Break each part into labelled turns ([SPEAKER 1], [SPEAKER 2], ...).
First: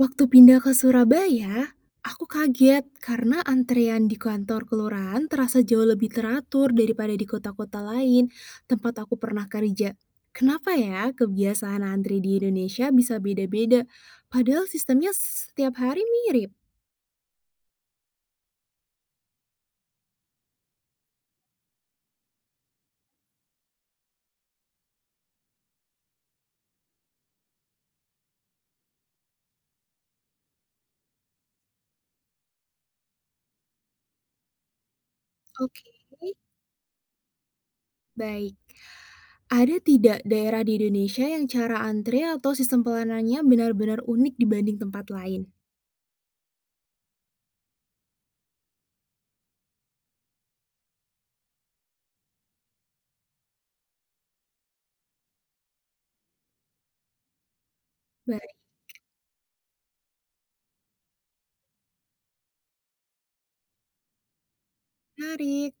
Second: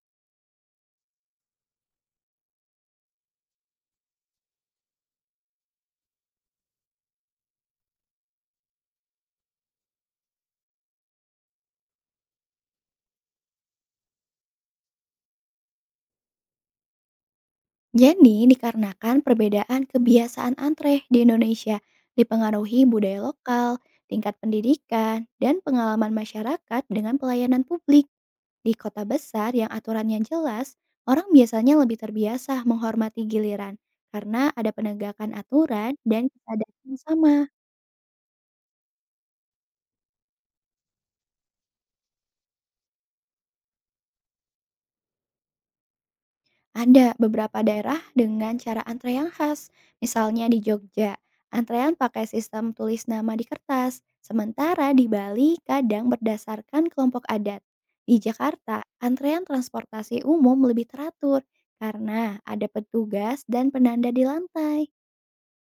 [SPEAKER 1] Waktu pindah ke Surabaya, aku kaget karena antrean di kantor kelurahan terasa jauh lebih teratur daripada di kota-kota lain tempat aku pernah kerja. Kenapa ya kebiasaan antri di Indonesia bisa beda-beda, padahal sistemnya setiap hari mirip?
[SPEAKER 2] Jadi, dikarenakan perbedaan kebiasaan antre di Indonesia dipengaruhi budaya lokal, tingkat pendidikan, dan pengalaman masyarakat dengan pelayanan publik. Di kota besar yang aturannya jelas, orang biasanya lebih terbiasa menghormati giliran karena ada penegakan
[SPEAKER 1] Oke,
[SPEAKER 2] aturan dan kesadaran sama.
[SPEAKER 1] baik. Ada tidak daerah di Indonesia yang cara antre atau sistem pelayanannya benar-benar unik dibanding tempat lain?
[SPEAKER 2] Ada beberapa daerah dengan cara antrean khas. Misalnya di Jogja, antrean pakai sistem tulis nama di kertas, sementara di Bali kadang berdasarkan kelompok adat. Di
[SPEAKER 1] Baik,
[SPEAKER 2] Jakarta, antrean transportasi umum lebih teratur karena ada petugas dan penanda di lantai.
[SPEAKER 1] menarik.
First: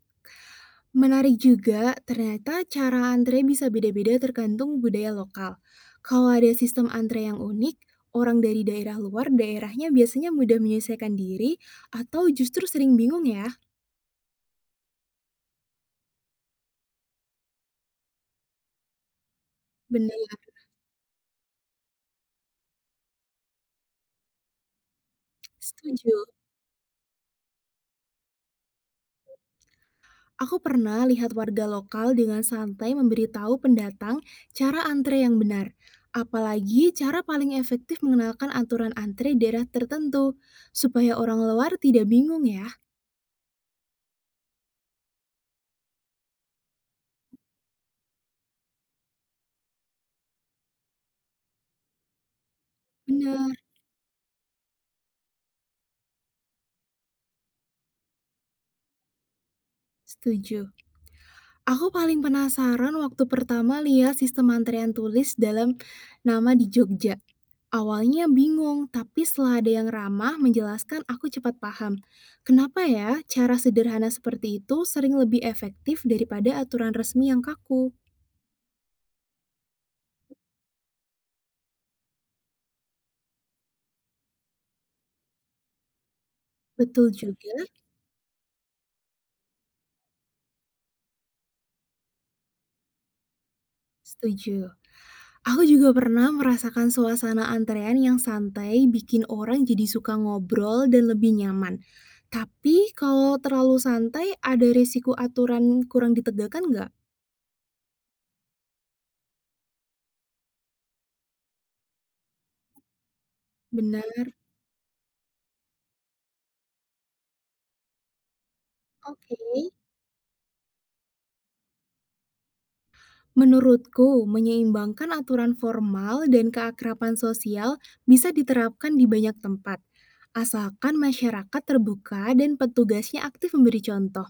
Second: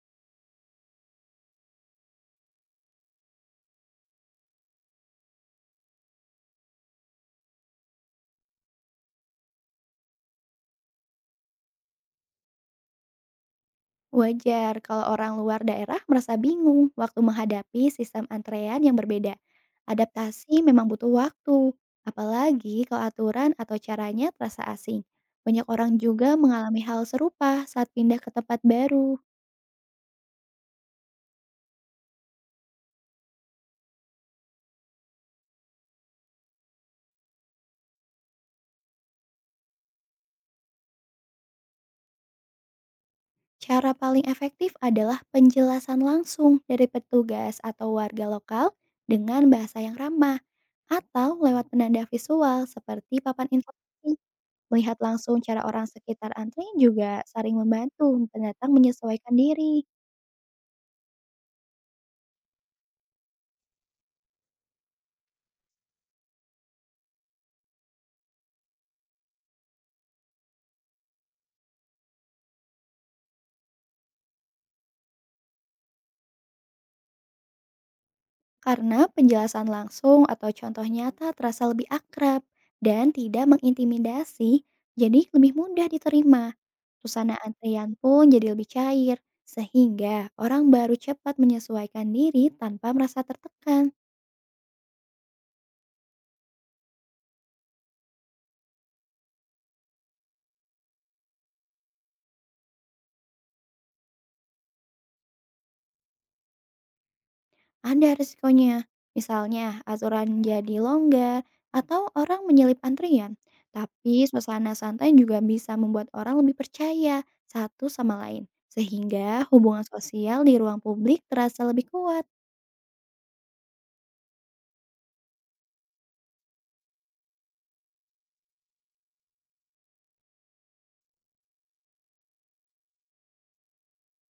[SPEAKER 1] Menarik juga, ternyata cara antre bisa beda-beda tergantung budaya lokal. Kalau ada sistem antre yang unik, orang dari daerah luar daerahnya biasanya mudah menyelesaikan diri atau justru sering bingung ya.
[SPEAKER 2] Wajar kalau orang luar daerah merasa bingung waktu menghadapi sistem antrean yang berbeda.
[SPEAKER 1] Benar,
[SPEAKER 2] Adaptasi memang butuh waktu, apalagi kalau aturan atau caranya terasa asing. Banyak orang
[SPEAKER 1] setuju.
[SPEAKER 2] juga mengalami hal serupa saat pindah ke tempat baru.
[SPEAKER 1] Aku pernah lihat warga lokal dengan santai memberitahu pendatang cara antre yang benar. Apalagi cara paling efektif mengenalkan aturan antre daerah tertentu, supaya orang luar tidak bingung ya.
[SPEAKER 2] Cara paling efektif adalah penjelasan langsung dari petugas atau warga lokal dengan bahasa yang ramah atau lewat penanda visual seperti papan
[SPEAKER 1] Benar,
[SPEAKER 2] informasi. Melihat langsung cara orang sekitar antri juga sering membantu pendatang menyesuaikan diri,
[SPEAKER 1] setuju. Aku paling penasaran waktu pertama lihat sistem antrean tulis dalam nama di Jogja. Awalnya bingung, tapi setelah ada yang ramah menjelaskan aku cepat paham. Kenapa ya cara sederhana seperti itu sering lebih efektif daripada aturan resmi yang kaku?
[SPEAKER 2] karena penjelasan langsung atau contoh nyata terasa lebih akrab dan tidak mengintimidasi, jadi lebih mudah diterima.
[SPEAKER 1] Betul
[SPEAKER 2] Suasana
[SPEAKER 1] juga,
[SPEAKER 2] antrian pun jadi lebih cair, sehingga orang baru cepat menyesuaikan diri tanpa merasa tertekan.
[SPEAKER 1] setuju. Aku juga pernah merasakan suasana antrean yang santai bikin orang jadi suka ngobrol dan lebih nyaman. Tapi kalau terlalu santai, ada risiko aturan kurang ditegakkan nggak?
[SPEAKER 2] Ada resikonya, misalnya aturan jadi longgar atau orang menyelip antrian. Tapi
[SPEAKER 1] Benar.
[SPEAKER 2] suasana santai juga bisa membuat orang lebih percaya satu sama lain, sehingga
[SPEAKER 1] Oke.
[SPEAKER 2] hubungan sosial di ruang publik terasa lebih kuat.
[SPEAKER 1] Menurutku, menyeimbangkan aturan formal dan keakraban sosial bisa diterapkan di banyak tempat, asalkan masyarakat terbuka dan petugasnya aktif memberi contoh.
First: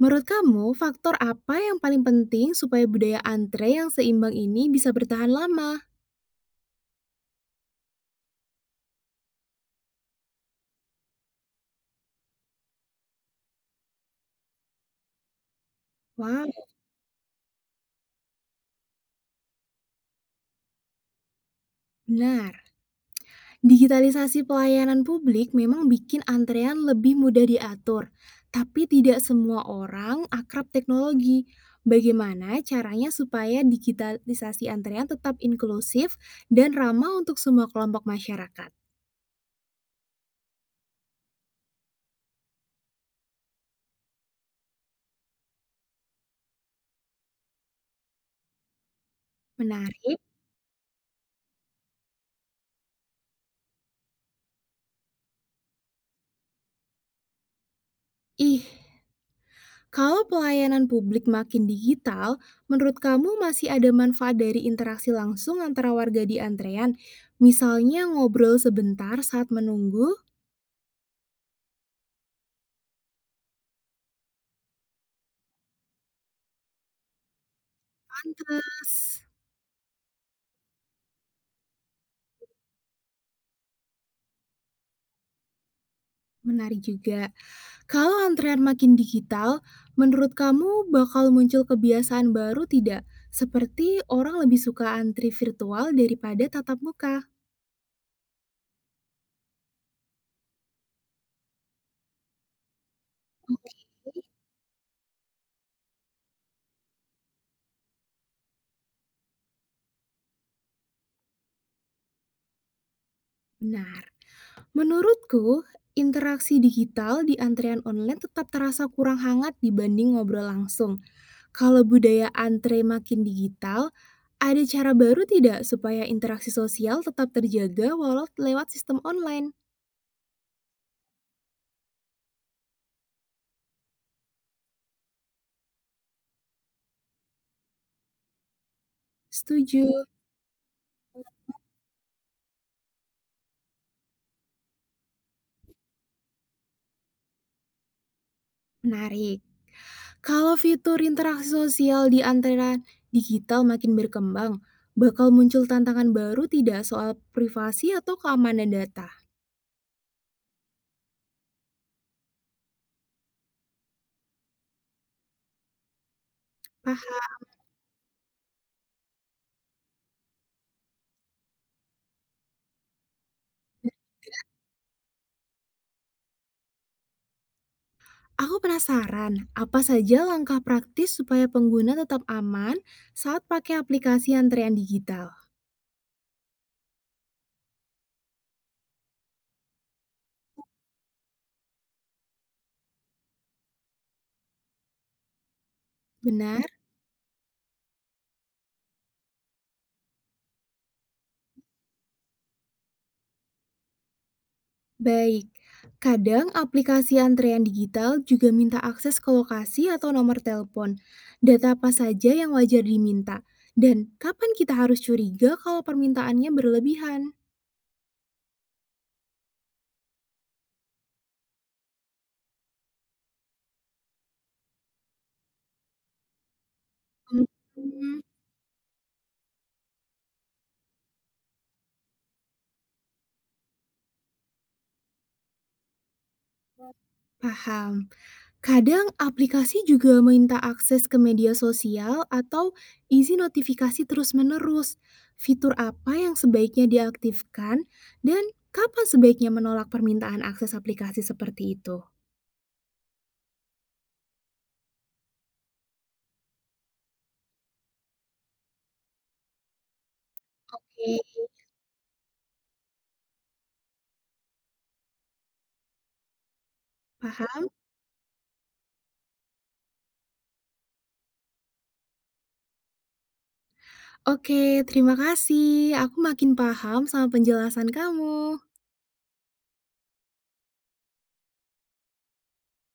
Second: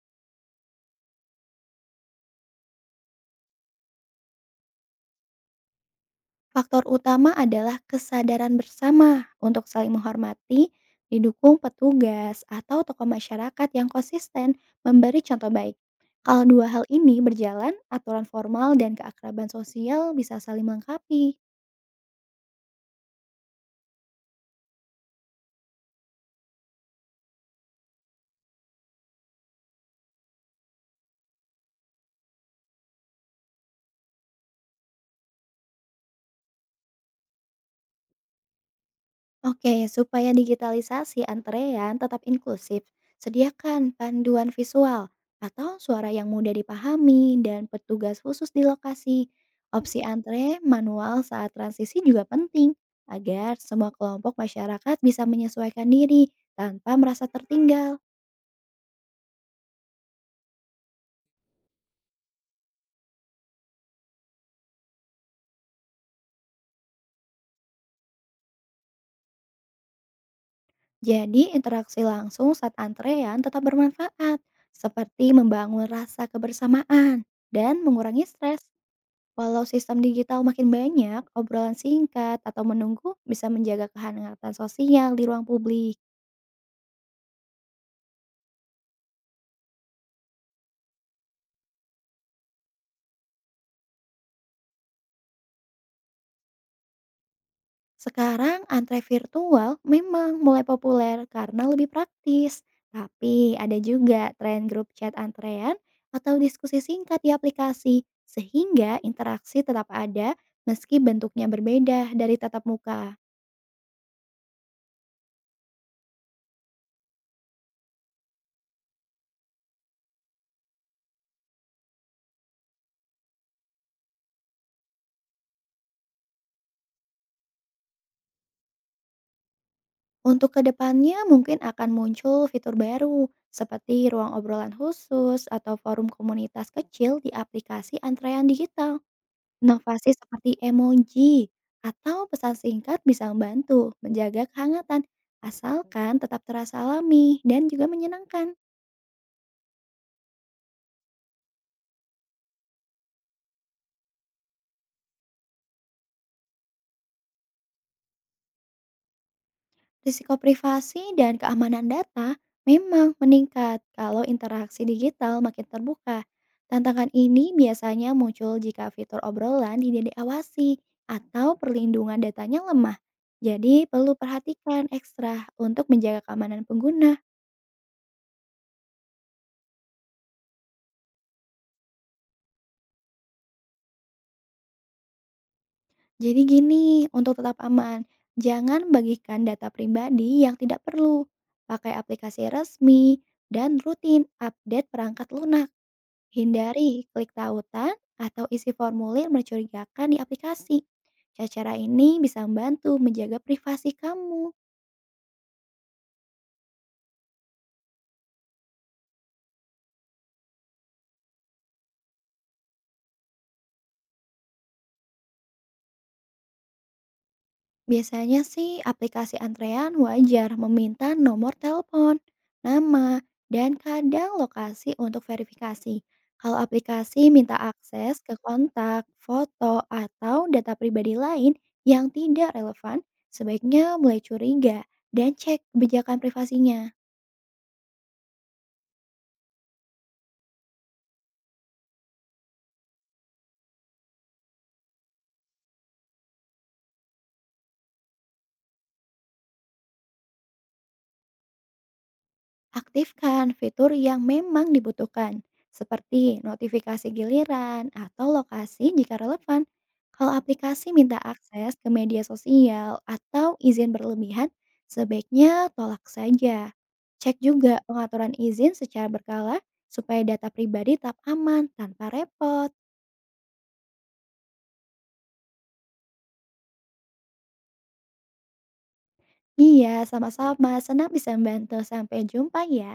[SPEAKER 1] Menurut kamu, faktor apa yang paling penting supaya budaya antre yang seimbang ini bisa bertahan lama?
[SPEAKER 2] Faktor utama adalah kesadaran bersama untuk saling menghormati, didukung petugas atau tokoh masyarakat yang konsisten memberi contoh baik. Kalau
[SPEAKER 1] Wow,
[SPEAKER 2] dua hal ini berjalan, aturan formal dan keakraban sosial bisa saling melengkapi.
[SPEAKER 1] benar. Digitalisasi pelayanan publik memang bikin antrean lebih mudah diatur, tapi tidak semua orang akrab teknologi. Bagaimana caranya supaya digitalisasi antrean tetap inklusif dan ramah untuk semua kelompok masyarakat?
[SPEAKER 2] Oke, supaya digitalisasi antrean tetap inklusif, sediakan panduan visual atau suara yang mudah dipahami dan petugas khusus di lokasi. Opsi
[SPEAKER 1] Menarik.
[SPEAKER 2] antre manual saat transisi juga penting agar semua kelompok masyarakat bisa menyesuaikan diri tanpa merasa tertinggal.
[SPEAKER 1] Ih, kalau pelayanan publik makin digital, menurut kamu masih ada manfaat dari interaksi langsung antara warga di antrean? Misalnya ngobrol sebentar saat menunggu?
[SPEAKER 2] Jadi, interaksi langsung saat antrean tetap bermanfaat, seperti membangun rasa kebersamaan dan mengurangi stres.
[SPEAKER 1] Pantes.
[SPEAKER 2] Walau sistem digital makin banyak, obrolan singkat atau menunggu bisa menjaga kehangatan sosial di ruang publik.
[SPEAKER 1] Menarik juga. Kalau antrean makin digital, menurut kamu bakal muncul kebiasaan baru tidak? Seperti orang lebih suka antri virtual daripada tatap muka.
[SPEAKER 2] Sekarang antre virtual memang mulai populer karena lebih praktis. Tapi ada juga tren grup chat antrean atau diskusi singkat di aplikasi, sehingga interaksi tetap ada meski bentuknya berbeda dari tatap muka.
[SPEAKER 1] Benar. Menurutku, interaksi digital di antrean online tetap terasa kurang hangat dibanding ngobrol langsung. Kalau budaya antre makin digital, ada cara baru tidak supaya interaksi sosial tetap terjaga walau lewat sistem online?
[SPEAKER 2] Untuk kedepannya mungkin akan muncul fitur baru seperti ruang obrolan khusus atau forum komunitas kecil di aplikasi antrean digital.
[SPEAKER 1] Setuju.
[SPEAKER 2] Inovasi seperti emoji atau pesan singkat bisa membantu menjaga kehangatan asalkan tetap terasa alami dan juga menyenangkan.
[SPEAKER 1] Menarik. Kalau fitur interaksi sosial di antara digital makin berkembang, bakal muncul tantangan baru tidak soal privasi atau keamanan data?
[SPEAKER 2] Risiko privasi dan keamanan data memang meningkat kalau interaksi digital makin terbuka. Tantangan
[SPEAKER 1] Paham.
[SPEAKER 2] ini biasanya muncul jika fitur obrolan tidak diawasi atau perlindungan datanya lemah. Jadi perlu perhatikan ekstra untuk menjaga keamanan pengguna.
[SPEAKER 1] Aku penasaran, apa saja langkah praktis supaya pengguna tetap aman saat pakai aplikasi antrean digital?
[SPEAKER 2] Jadi gini, untuk tetap aman, jangan bagikan data pribadi yang tidak perlu. Pakai aplikasi resmi dan rutin update perangkat lunak.
[SPEAKER 1] Benar?
[SPEAKER 2] Hindari klik tautan atau isi formulir mencurigakan di aplikasi. Cara ini bisa membantu menjaga privasi kamu.
[SPEAKER 1] Baik. Kadang aplikasi antrean digital juga minta akses ke lokasi atau nomor telepon. Data apa saja yang wajar diminta? Dan kapan kita harus curiga kalau permintaannya berlebihan?
[SPEAKER 2] Biasanya sih aplikasi antrean wajar meminta nomor telepon, nama, dan kadang lokasi untuk verifikasi. Kalau aplikasi minta akses
[SPEAKER 1] Mmm,
[SPEAKER 2] ke kontak, foto, atau data pribadi lain yang tidak relevan, sebaiknya mulai curiga dan cek kebijakan privasinya.
[SPEAKER 1] paham. Kadang aplikasi juga minta akses ke media sosial atau isi notifikasi terus-menerus. Fitur apa yang sebaiknya diaktifkan dan kapan sebaiknya menolak permintaan akses aplikasi seperti itu?
[SPEAKER 2] Aktifkan fitur yang memang dibutuhkan, seperti notifikasi giliran atau lokasi jika relevan. Kalau aplikasi minta
[SPEAKER 1] Oke,
[SPEAKER 2] akses ke media sosial atau izin berlebihan, sebaiknya tolak saja. Cek
[SPEAKER 1] paham.
[SPEAKER 2] juga pengaturan izin secara berkala supaya data pribadi tetap aman tanpa repot.
[SPEAKER 1] Oke, terima kasih. Aku makin paham sama penjelasan kamu.
[SPEAKER 2] Iya, sama-sama. Senang bisa membantu. Sampai jumpa ya.